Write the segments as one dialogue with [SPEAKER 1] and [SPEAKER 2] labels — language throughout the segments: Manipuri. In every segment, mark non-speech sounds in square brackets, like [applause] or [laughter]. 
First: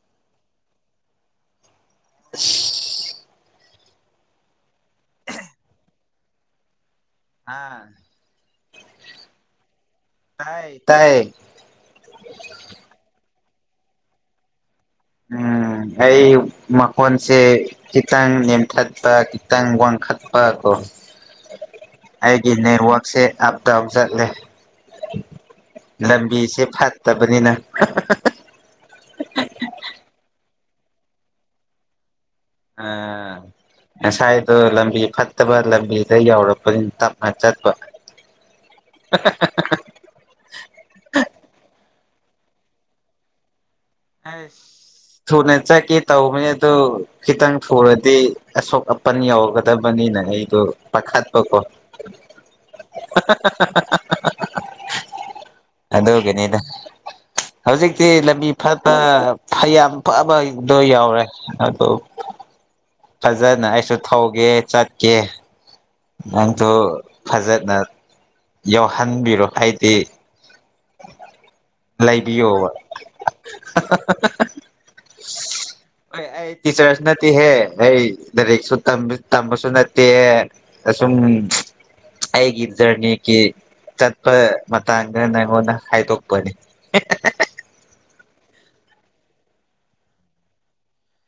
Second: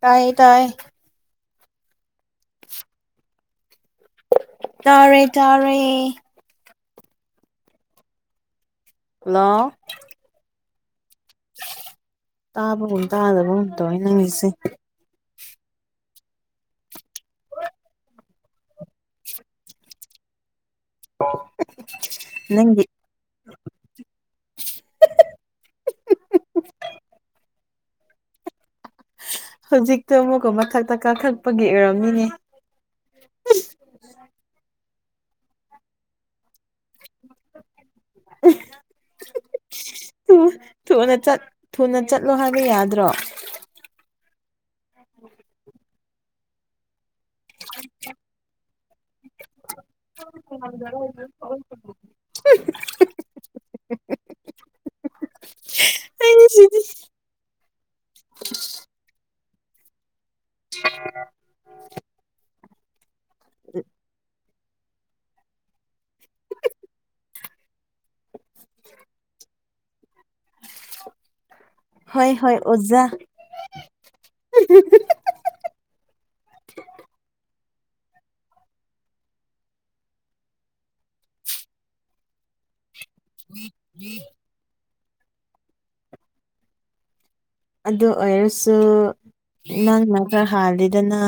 [SPEAKER 1] ꯇꯥꯏꯌꯦ ꯇꯥꯏ
[SPEAKER 2] [inaudible]
[SPEAKER 1] ꯇꯥꯔꯦ ꯇꯥꯔꯦ
[SPEAKER 2] ꯑꯥ
[SPEAKER 1] ꯍꯂꯣ
[SPEAKER 2] ꯇꯥꯏ ꯇꯥꯏ
[SPEAKER 1] ꯇꯥꯕꯒꯨꯝ ꯇꯥꯗꯕꯒꯨꯝ ꯇꯧꯣꯏ ꯅꯪꯉꯁꯦ
[SPEAKER 2] ꯎꯝ ꯑꯩ ꯃꯈꯣꯟꯁꯦ ꯈꯤꯇꯪ ꯅꯦꯝꯊꯠꯄ ꯈꯤꯇꯪ ꯋꯥꯡꯈꯠꯄ ꯀꯣ
[SPEAKER 1] ꯑꯣ
[SPEAKER 2] ꯑꯩꯒꯤ ꯅꯦꯠꯋꯥꯛꯁꯦ ꯑꯞ ꯇꯧ ꯆꯠꯂꯦ ꯂꯝꯕꯤꯁꯦ ꯐꯠꯇꯕꯅꯤꯅ
[SPEAKER 1] ꯍꯧꯖꯤꯛꯇꯣ ꯑꯃꯨꯛꯀ ꯃꯊꯛꯇ ꯀꯥꯈꯛꯄꯒꯤ ꯑꯣꯏꯔꯝꯃꯤꯅꯦ
[SPEAKER 2] ꯑ ꯉꯁꯥꯏꯗꯣ ꯂꯝꯕꯤ ꯐꯠꯇꯕ ꯂꯝꯕꯤꯗ ꯌꯧꯔꯔꯕ ꯇ ꯃꯆꯄ
[SPEAKER 1] ꯊꯨꯅ ꯆ ꯊꯨꯅ ꯆꯠꯂꯣ ꯍꯥꯏꯕ ꯌꯥꯗ꯭ꯔꯣ
[SPEAKER 2] ꯍ ꯁꯨꯅꯦ ꯆ ꯀ ꯇꯎ ꯃ ꯑꯗꯨ ꯈꯤꯇꯪ ꯊꯨꯔꯗꯤ ꯑꯁꯣꯛ ꯑꯄꯟ ꯌꯧꯒꯗꯕꯅꯤꯅ ꯑꯩꯗꯣ ꯄꯥꯈꯠꯄꯀꯣ [inaudible] ꯑꯗꯒꯦꯅꯤꯗ
[SPEAKER 1] ꯑꯩꯁꯤꯗꯤ
[SPEAKER 2] ꯍꯧꯖꯤꯛꯇꯤ ꯂꯝꯕꯤ ꯐ ꯌꯥꯝ ꯐꯕꯗꯣ ꯌꯥꯎꯔꯦ ꯑꯗꯨ ꯐꯖꯅ ꯑꯩꯁꯨ ꯊꯧꯒꯦ ꯆꯠꯀꯦ ꯅꯪꯁꯨ ꯐꯖꯅ ꯌꯥꯎꯍꯟꯕꯤꯔꯣ ꯍꯥꯏꯗꯤ
[SPEAKER 1] ꯍꯣꯏ ꯍꯣꯏ
[SPEAKER 2] ꯂꯩꯕꯤꯌꯣꯕ
[SPEAKER 1] ꯑꯣꯖꯥ
[SPEAKER 2] ꯑꯩ ꯇꯤꯆꯔꯁ ꯅꯠꯇ ꯍꯦ ꯑꯩ ꯂꯥꯏꯔꯤꯛꯁꯨ ꯇꯝꯕꯁꯨ ꯅꯠꯇꯦ ꯑꯁꯨꯝ ꯑꯩꯒꯤ ꯏꯖꯔꯅꯤ ꯀ ꯆꯠꯄ ꯃꯇꯥꯡꯗ ꯅꯪꯉꯣꯟꯗ ꯍꯥꯏꯗꯣꯛꯄꯅꯤ
[SPEAKER 1] ꯑꯗꯨ ꯑꯣꯏꯔꯁꯨ ꯅꯪꯅ ꯈꯔ ꯍꯥꯜꯂꯤꯗꯅ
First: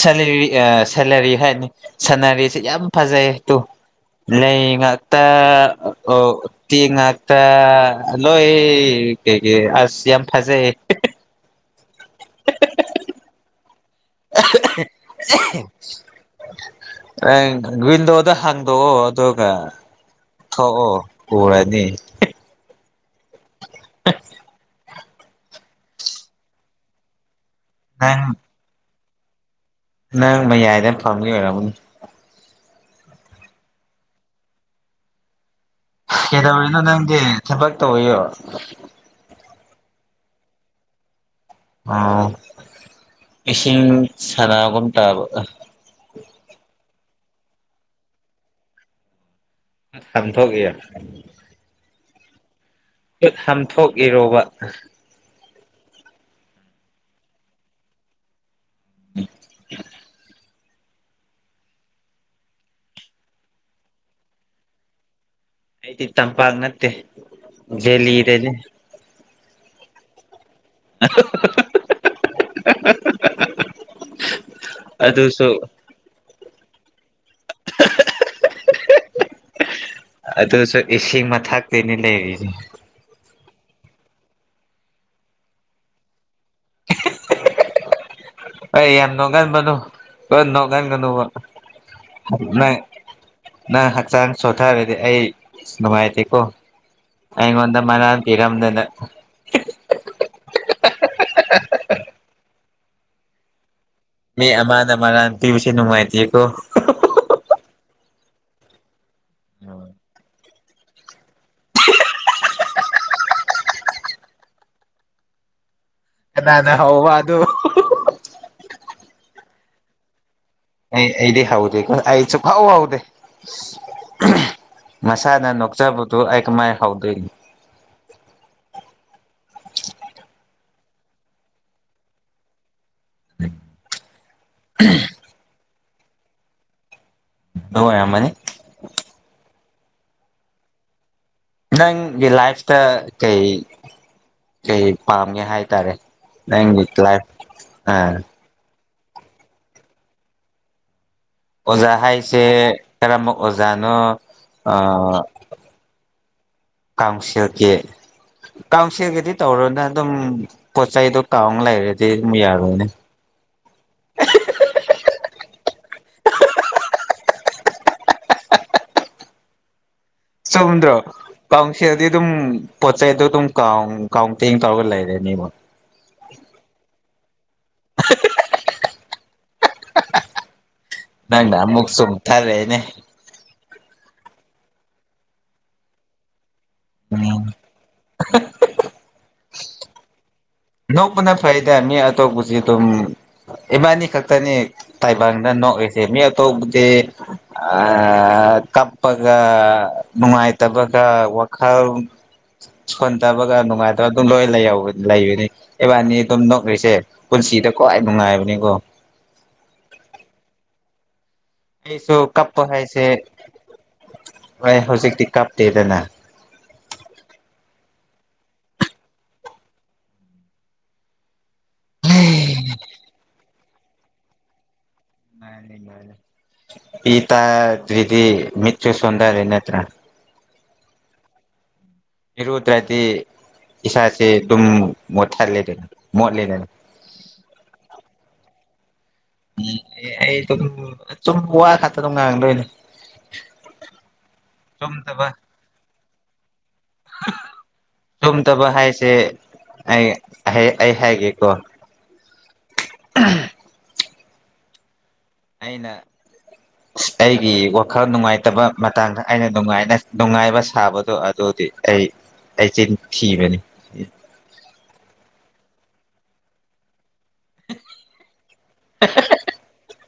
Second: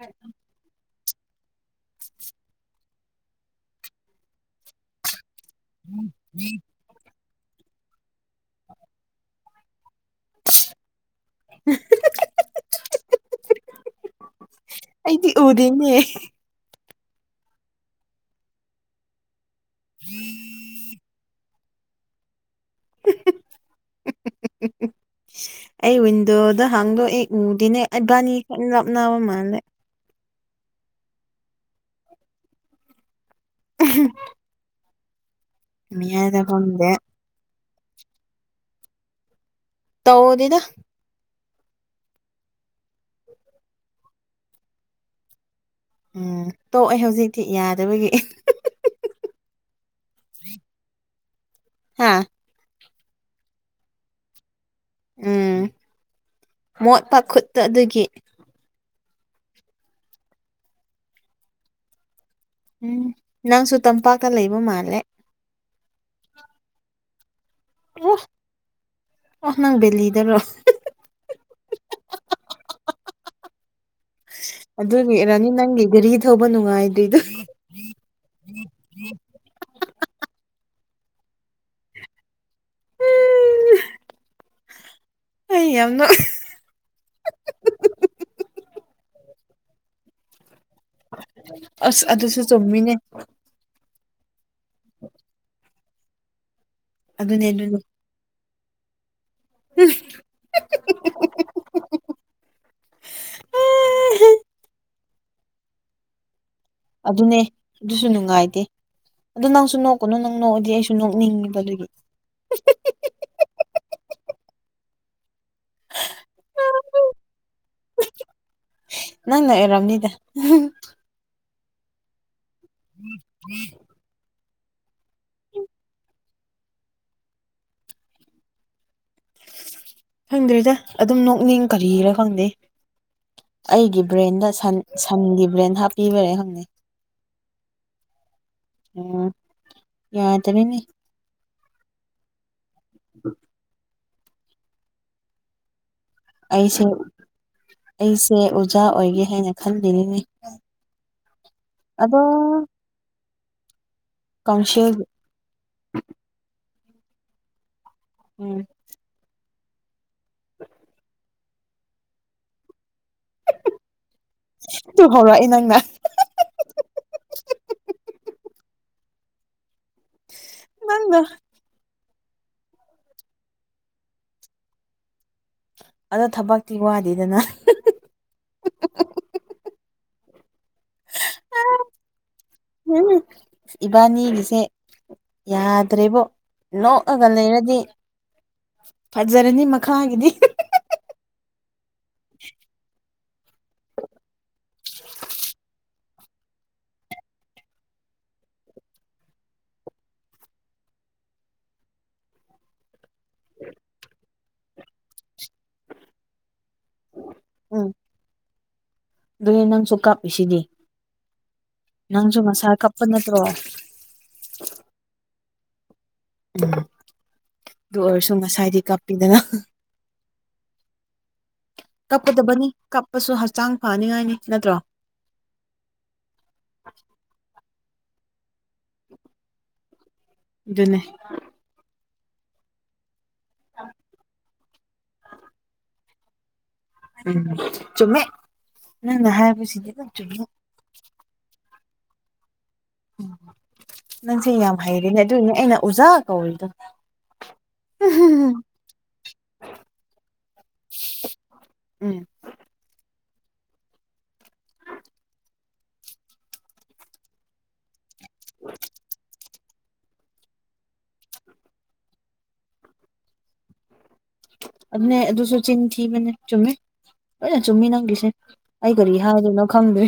[SPEAKER 2] ꯁꯂ ꯑ ꯁꯅꯔꯤ ꯍꯥꯏꯅꯤ ꯁꯅꯔꯤꯁꯤ ꯌꯥꯝ ꯐꯖꯩ ꯂꯩ ꯑꯣ ꯇꯤꯉꯥ ꯑ ꯂꯣꯏ ꯀ ꯑꯁ ꯌꯥꯝ ꯐꯖꯩ
[SPEAKER 1] ꯑꯍꯍ
[SPEAKER 2] ꯑꯍ
[SPEAKER 1] ꯑꯩꯗꯤ ꯎꯗꯦꯅꯦ
[SPEAKER 2] ꯑꯍ ꯑ ꯋꯤꯟꯗꯣꯗ ꯍꯥꯡꯗꯣꯛꯑꯣ ꯑꯗꯨꯒ ꯊꯣꯛꯑꯣ ꯎꯔ ꯎ
[SPEAKER 1] ꯍꯍ
[SPEAKER 2] [unintelligible]
[SPEAKER 1] ꯑꯩ ꯋꯤꯟꯗꯣꯗ ꯍꯥꯡꯗꯣꯛꯦ ꯎꯗꯤꯅꯦ
[SPEAKER 2] ꯅꯪ
[SPEAKER 1] ꯏꯕꯥꯅꯤ ꯈ ꯂꯥꯞꯅꯕ ꯃꯥꯜꯂꯦ
[SPEAKER 2] ꯅꯪ ꯃꯌꯥꯏꯗ ꯐꯝꯒ ꯑꯣꯏꯔꯕꯅꯦ
[SPEAKER 1] ꯑꯍꯤ
[SPEAKER 2] ꯀꯩꯗꯧꯔꯤꯅꯣ ꯅꯪꯗꯤ ꯊꯕꯛ ꯇꯧꯋꯤꯌꯣ
[SPEAKER 1] ꯇꯧꯗꯗ
[SPEAKER 2] ꯑ ꯏꯁꯤꯡ ꯁꯅꯥ ꯀꯣꯟ ꯇꯕ
[SPEAKER 1] ꯎꯝ ꯇꯣꯛꯑꯦ ꯍꯧꯖꯤꯛꯇꯤ ꯌꯥꯗꯕꯒꯤ
[SPEAKER 2] ꯁꯟꯊꯌꯥ
[SPEAKER 1] ꯍꯥꯥ
[SPEAKER 2] ꯈꯨꯠ ꯍꯥꯝꯊꯣꯛꯏꯔꯣꯕ
[SPEAKER 1] ꯎꯝ ꯃꯣꯠ ꯄ ꯈꯨꯠꯇ ꯑꯗꯨꯒꯤ
[SPEAKER 2] ꯎ
[SPEAKER 1] ꯎꯝ ꯅꯪꯁꯨ ꯇꯝꯄꯥꯛꯇ ꯂꯩꯕ ꯃꯥꯜꯂꯦ
[SPEAKER 2] ꯑꯥꯏꯗꯤ ꯇꯝꯄꯥꯛꯒꯤ ꯅꯠꯇꯦ ꯖꯦꯂꯤ
[SPEAKER 1] ꯑꯣ
[SPEAKER 2] ꯏꯗꯦꯅꯦ
[SPEAKER 1] ꯑꯣ ꯅꯪ ꯕꯜꯂꯤꯍꯤꯗꯔꯣ
[SPEAKER 2] ꯑꯍ ꯑꯍ ꯍꯍꯍꯍꯍꯍꯍꯍꯍ
[SPEAKER 1] ꯑꯗꯨꯒꯤ ꯔꯥꯅꯤ ꯅꯪꯒꯤ ꯒꯥꯔꯤ ꯊꯧꯕ ꯅꯨꯡꯉꯥꯏꯗ꯭ꯔꯤꯗꯣ ꯎꯝ ꯎꯝ
[SPEAKER 2] ꯑ ꯏꯁꯤꯡ ꯃꯊꯥꯛꯇꯩꯩꯅ ꯂꯩꯔꯤꯁꯦ
[SPEAKER 1] ꯎ ꯑꯩ ꯌꯥꯝꯅ
[SPEAKER 2] ꯑꯩ ꯌꯥꯝ ꯅꯅꯨꯡꯉꯥꯟꯕꯅꯣ
[SPEAKER 1] ꯑꯁ ꯑꯗꯨꯁꯨ ꯆꯨꯝꯃꯤꯅꯦ
[SPEAKER 2] [unintelligible] [unintelligible] [unintelligible] ꯍꯛꯆꯥꯡ ꯁꯣꯊꯔꯗꯤ ꯑꯩ ꯅꯨꯡꯉꯥꯏꯇꯦꯀꯣ
[SPEAKER 1] ꯑꯗꯨꯅꯦ
[SPEAKER 2] ꯑꯩꯉꯣꯟꯗ ꯃꯅ ꯏꯔꯝꯗꯅ
[SPEAKER 1] ꯎꯝ
[SPEAKER 2] ꯑꯍꯍꯍꯍꯍꯍ ꯃꯤ ꯑꯃꯥꯟ ꯑꯃꯅꯥꯟ ꯄꯤꯕꯁꯤ ꯅꯨꯡꯉꯥꯏꯇꯦꯀꯣ
[SPEAKER 1] ꯑꯗꯨꯅꯦ ꯑꯗꯨꯁꯨ ꯅꯨꯡꯉꯥꯏꯇꯦ ꯑꯗꯨ ꯅꯪꯁꯨ ꯅꯣꯛꯀꯅꯨ ꯅꯪ ꯅ ꯑꯩꯁꯨ ꯅꯣꯛꯅꯤꯡꯉꯤꯕ ꯑꯗꯨꯒꯤ
[SPEAKER 2] ꯅꯥꯅꯦ ꯍ ꯋꯥ ꯑꯗꯨ
[SPEAKER 1] ꯑꯦꯔꯝꯅꯤꯗ
[SPEAKER 2] ꯍꯩ ꯑꯩꯗꯤ ꯍꯧꯎꯗꯦꯀꯣ ꯁꯨꯀꯍꯧ ꯍꯧꯗꯦ ꯃꯁꯥꯅ ꯅꯣꯛꯆꯕꯗꯨ ꯑꯩ ꯀꯃꯥꯏ ꯍꯧꯗꯣꯏꯅꯤ
[SPEAKER 1] ꯈꯪꯗ꯭ꯔꯔꯤꯗ ꯑꯗꯨꯝ ꯅꯣꯛꯅꯤꯡ ꯀꯔꯤꯔꯥ ꯈꯪꯗꯦ ꯑꯩꯒꯤ ꯕ꯭ꯔꯦꯟꯗ ꯁꯟꯒꯤ ꯕ꯭ꯔꯦꯟ ꯍꯥꯞꯄꯤꯕꯔꯦ ꯍꯪꯅꯩ
[SPEAKER 2] ꯑꯗꯨ ꯑꯣꯏꯔꯝꯃꯅꯤ
[SPEAKER 1] ꯎꯝ ꯌꯥꯗꯔꯦꯅꯦ
[SPEAKER 2] ꯅꯪꯒꯤ ꯂꯥꯏꯐꯇ ꯀꯩ ꯀꯩ ꯄꯥꯝꯒꯦ ꯍꯥꯏꯇꯥꯔꯦ ꯅꯪꯒꯤ ꯀꯂꯥꯏ ꯑꯥ
[SPEAKER 1] ꯃꯆꯥ ꯑꯣꯏꯒꯦ ꯍꯥꯏꯅ ꯈꯟꯂꯤꯅꯤꯅꯦ
[SPEAKER 2] ꯑꯣꯖꯥ ꯍꯥꯏꯁꯦ ꯀꯔꯝꯕ ꯑꯣꯖꯥꯅꯣ
[SPEAKER 1] ꯀꯥꯎꯟꯁꯤꯜ
[SPEAKER 2] ꯀꯥꯡꯁꯦꯜꯒꯤ
[SPEAKER 1] ꯎꯝ
[SPEAKER 2] ꯀꯥꯡꯁꯦꯜꯒꯤꯗꯤ ꯇꯧꯔꯨꯅ ꯑꯗꯨꯝ ꯄꯣꯠ ꯆꯩꯗꯣ ꯇꯥꯎ ꯂ ꯂꯩꯔꯗꯤ ꯑꯃꯨꯛ ꯌꯥꯔꯣꯏꯅꯦ
[SPEAKER 1] ꯇꯨ ꯍꯧꯔꯛ ꯑꯦ ꯅꯪꯅ [inaudible]
[SPEAKER 2] ꯁꯃꯨꯗ꯭ꯔ
[SPEAKER 1] ꯅꯪꯅ
[SPEAKER 2] ꯄꯥꯡꯁꯤ ꯑꯗꯨꯝ ꯄꯣꯠ ꯆꯩꯩꯗꯣ ꯑꯗꯨꯝꯥꯎ ꯀꯥꯎ ꯇꯦꯡ ꯇꯧꯔꯒ ꯂꯩꯔꯦꯅꯦꯕ
[SPEAKER 1] ꯑꯗꯣ ꯊꯕꯛꯇꯤ ꯋꯥꯗꯦꯗꯅ
[SPEAKER 2] [unintelligible] ꯅꯪꯅ ꯑꯃꯃꯨꯛ ꯁꯨꯨꯝ ꯊꯔ ꯔꯦꯅꯦ
[SPEAKER 1] ꯏꯕꯥꯅꯤꯒꯤꯁꯦ ꯌꯥꯗ꯭ꯔꯦꯕꯣ ꯅꯣꯛꯑꯒ
[SPEAKER 2] ꯎꯝ
[SPEAKER 1] ꯂꯩꯔꯗꯤ ꯐꯖꯔꯅꯤ ꯃꯈꯥꯒꯤꯗꯤ
[SPEAKER 2] ꯅꯧꯕꯅ ꯐꯩꯗ ꯃꯤ ꯑꯇꯣꯞꯄꯁꯤ ꯑꯗꯨꯝ ꯏꯕꯥꯥꯅꯤ ꯈꯛꯇꯅꯤ ꯇꯥꯏꯕꯪꯅ ꯅꯣꯛꯏꯁꯦ ꯃꯤ ꯑꯇꯣꯞꯄꯗꯤ ꯑꯥꯥ ꯀꯞꯄꯒ ꯅꯨꯡꯉꯥꯏꯇꯕꯒ ꯋꯥꯈꯜ ꯁꯣꯟ ꯇꯕꯒ ꯅꯨꯡꯉꯥꯏꯇꯕ ꯑꯗꯨꯝ ꯂꯣꯏ ꯂꯩꯕꯅꯤ ꯏꯕꯥꯅꯤ ꯑꯗꯨꯝ ꯅꯣꯛꯈꯔꯤꯁꯦ ꯄꯨꯟꯁꯤꯗ ꯈ꯭ꯋꯥꯏ ꯅꯨꯡꯉꯥꯏꯕꯅꯤꯀꯣ
[SPEAKER 1] ꯑꯗꯨꯅꯦꯟ ꯅꯪꯁꯨ ꯀꯞꯄꯤꯁꯤꯗꯤ
[SPEAKER 2] ꯑꯩꯁꯨ ꯀꯞꯄ ꯍꯥꯏꯁꯦ ꯍꯣꯏ ꯍꯧꯖꯤꯛꯇꯤ ꯀꯞꯇꯦꯗꯅ
[SPEAKER 1] ꯎꯝ ꯑꯗꯨ ꯑꯣꯏꯔꯁꯨ ꯉꯁꯥꯏꯗꯤ ꯀꯥꯞꯄꯤꯗꯅ ꯀꯞꯀꯗꯕꯅꯤ ꯀꯞꯄꯁꯨ ꯍꯛꯆꯥꯡ ꯐꯅꯤꯡꯉꯥꯏꯅꯤ ꯅꯠꯇ꯭ꯔꯣ
[SPEAKER 2] ꯏꯇꯥ ꯑꯗꯨꯏꯗꯤ ꯃꯤꯠꯁꯦ ꯁꯣꯟꯗꯔꯦ ꯅꯠꯇ꯭ꯔꯥ
[SPEAKER 1] ꯑꯗꯨꯅꯦ
[SPEAKER 2] ꯏꯔꯨꯗ꯭ꯔꯗꯤ ꯏꯁꯥꯁꯦ ꯑꯗꯨꯝ ꯃꯣꯠꯊꯜꯂꯦꯗꯅ ꯃꯣꯠꯂꯦꯗꯅ
[SPEAKER 1] ꯎꯝ ꯆꯨꯝꯃꯦ ꯅꯪꯅ ꯍꯥꯏꯕꯁꯤꯗꯤ ꯑꯗꯨꯝ ꯆꯨꯝꯃꯦ
[SPEAKER 2] ꯑꯩ ꯑꯗꯨꯝ ꯋꯥ ꯈꯥ ꯇꯗꯣ ꯉꯥꯡꯂꯣꯏꯅꯦ
[SPEAKER 1] ꯅꯪꯁꯦ ꯌꯥꯝ ꯍꯩꯔꯦꯅꯦ ꯑꯗꯨꯏꯅꯦ ꯑꯩꯅ ꯑꯣꯖꯥ ꯀꯧꯔꯤꯗꯣ ꯎꯝ
[SPEAKER 2] ꯇꯨꯝꯗꯕ ꯍꯥꯏꯁꯦ ꯑꯩ ꯑꯩ ꯍꯥꯏꯒꯦꯀꯣ ꯑꯩꯅ ꯑꯩꯒꯤ ꯋꯥꯈꯜ ꯅꯨꯡꯉꯥꯏꯇꯕ ꯃꯇꯥꯡꯗ ꯑꯩꯅ ꯅꯨꯡꯉꯥꯏꯅ ꯅꯨꯡꯉꯥꯏꯕ ꯁꯥꯕꯗꯣ ꯑꯗꯨꯗꯤ ꯑꯩ ꯑꯩꯆꯤꯟ ꯊꯤꯕꯅꯤ
[SPEAKER 1] ꯑꯗꯨꯅꯦ ꯑꯗꯨꯁꯨ ꯆꯤꯟ ꯊꯤꯕꯅꯦ ꯆꯨꯝꯃꯤ ꯂꯣꯏꯅ ꯆꯨꯝꯃꯤ ꯅꯪꯒꯤꯁꯦ ꯑꯩ ꯀꯔꯤ ꯍꯥꯏꯗꯣꯏꯅꯣ ꯈꯪꯗ꯭ꯔꯦ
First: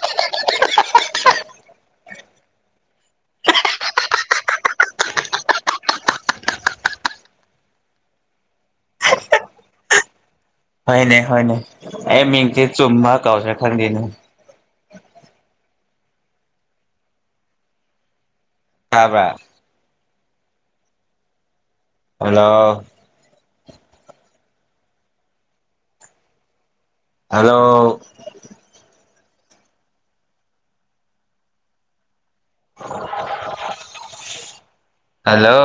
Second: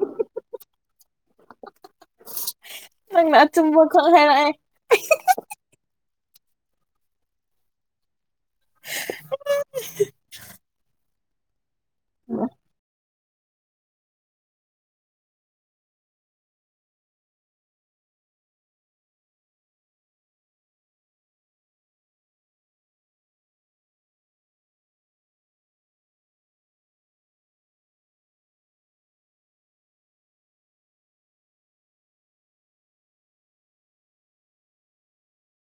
[SPEAKER 2] [unintelligible]
[SPEAKER 1] ꯅꯪꯅ ꯑꯆꯨꯝꯕ ꯈꯛ ꯍꯥꯏꯔꯛꯑꯦ
[SPEAKER 2] ꯍꯣꯏꯅꯦ ꯍꯣꯏꯅꯦ ꯑꯩ ꯃꯤꯡꯁꯤ ꯆꯨꯝꯕ ꯀꯧꯁꯤꯔ ꯈꯪꯗꯦꯅꯦ ꯇꯕ꯭ꯔꯥ hello hello hello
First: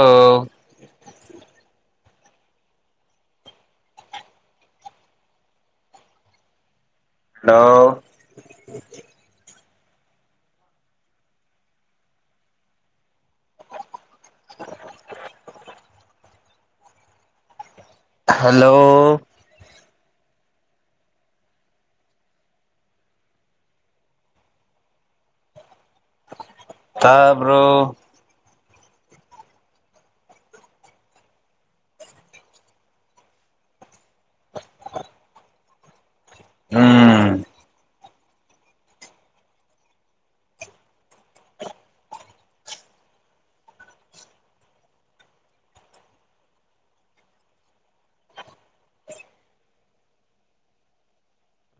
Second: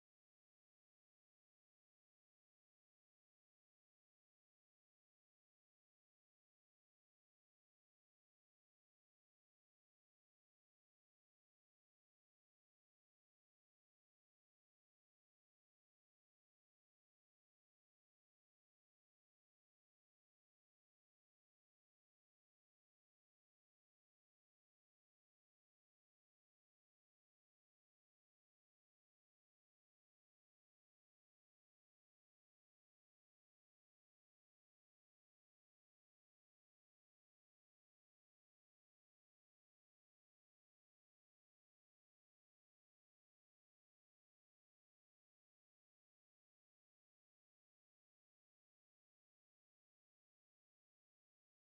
[SPEAKER 2] hello [inaudible] [unintelligible] hello ꯇꯥꯕ꯭ꯔꯣ ꯎꯝ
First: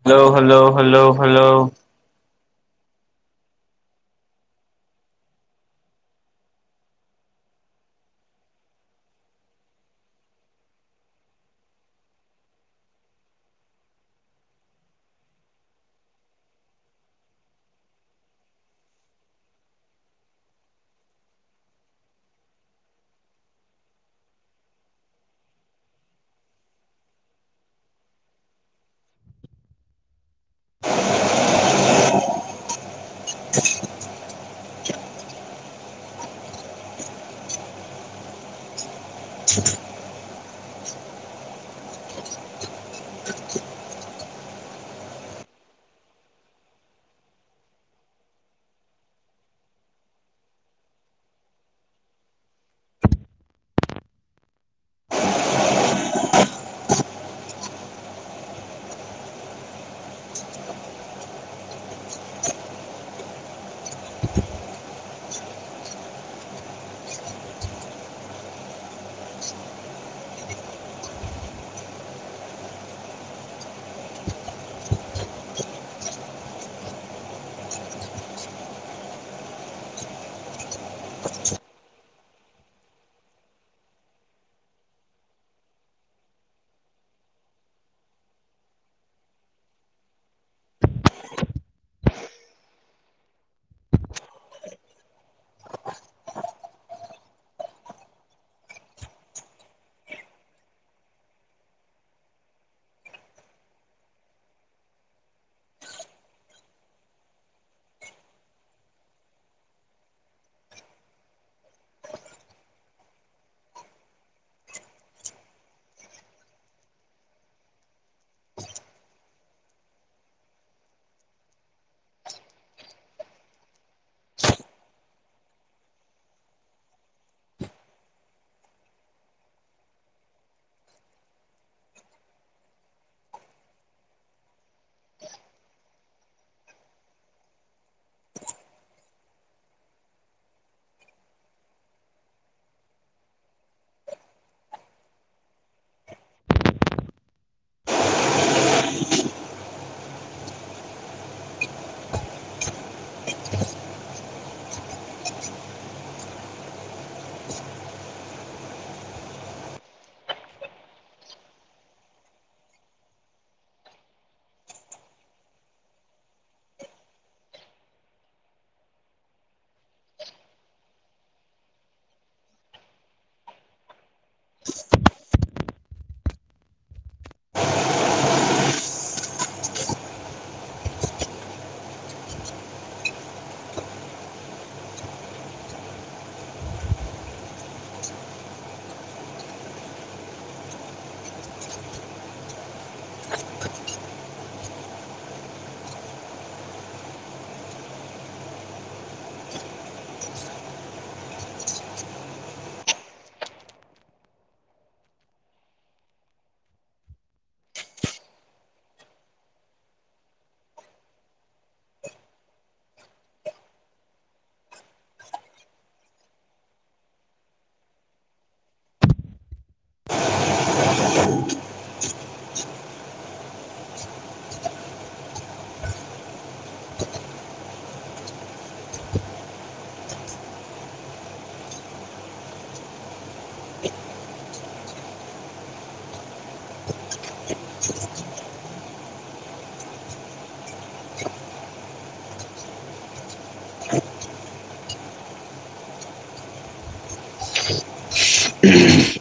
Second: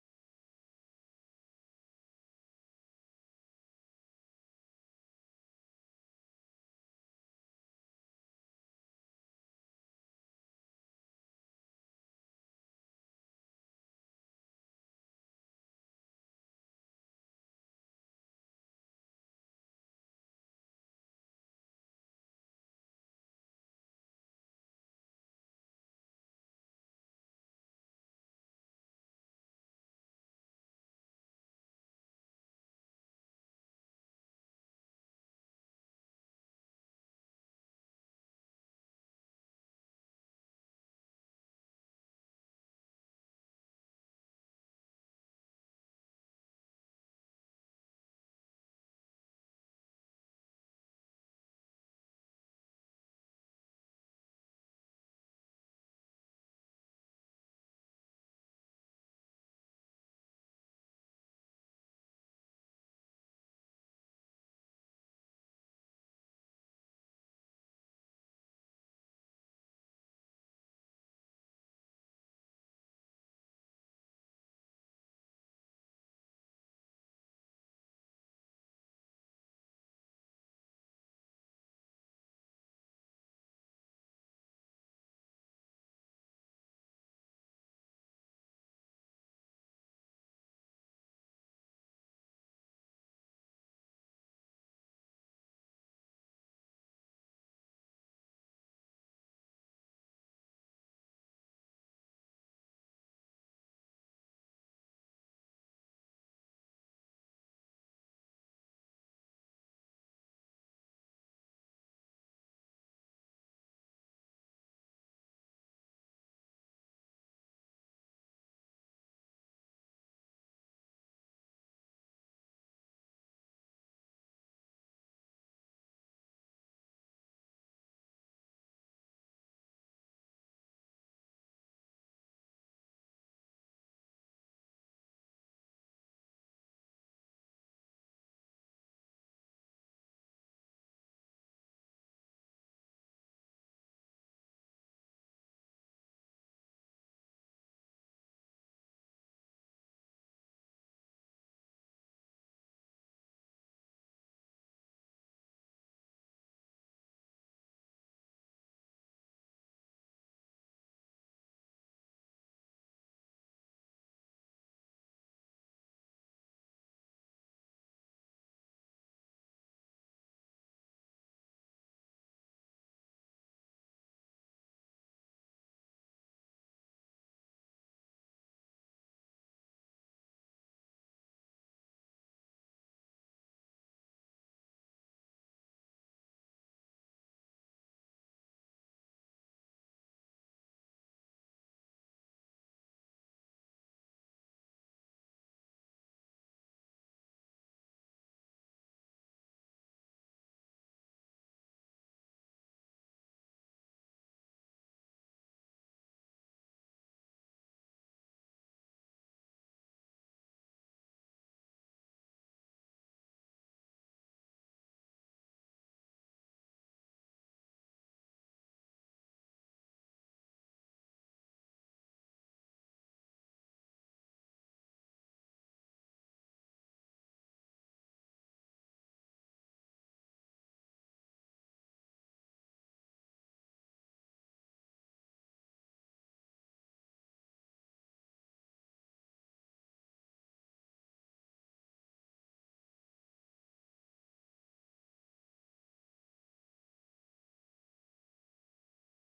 [SPEAKER 2] ꯍꯜꯂꯣ ꯍꯜꯂꯣ ꯍꯜꯂꯣ ꯍꯜꯂꯣ [inaudible] ꯎꯝ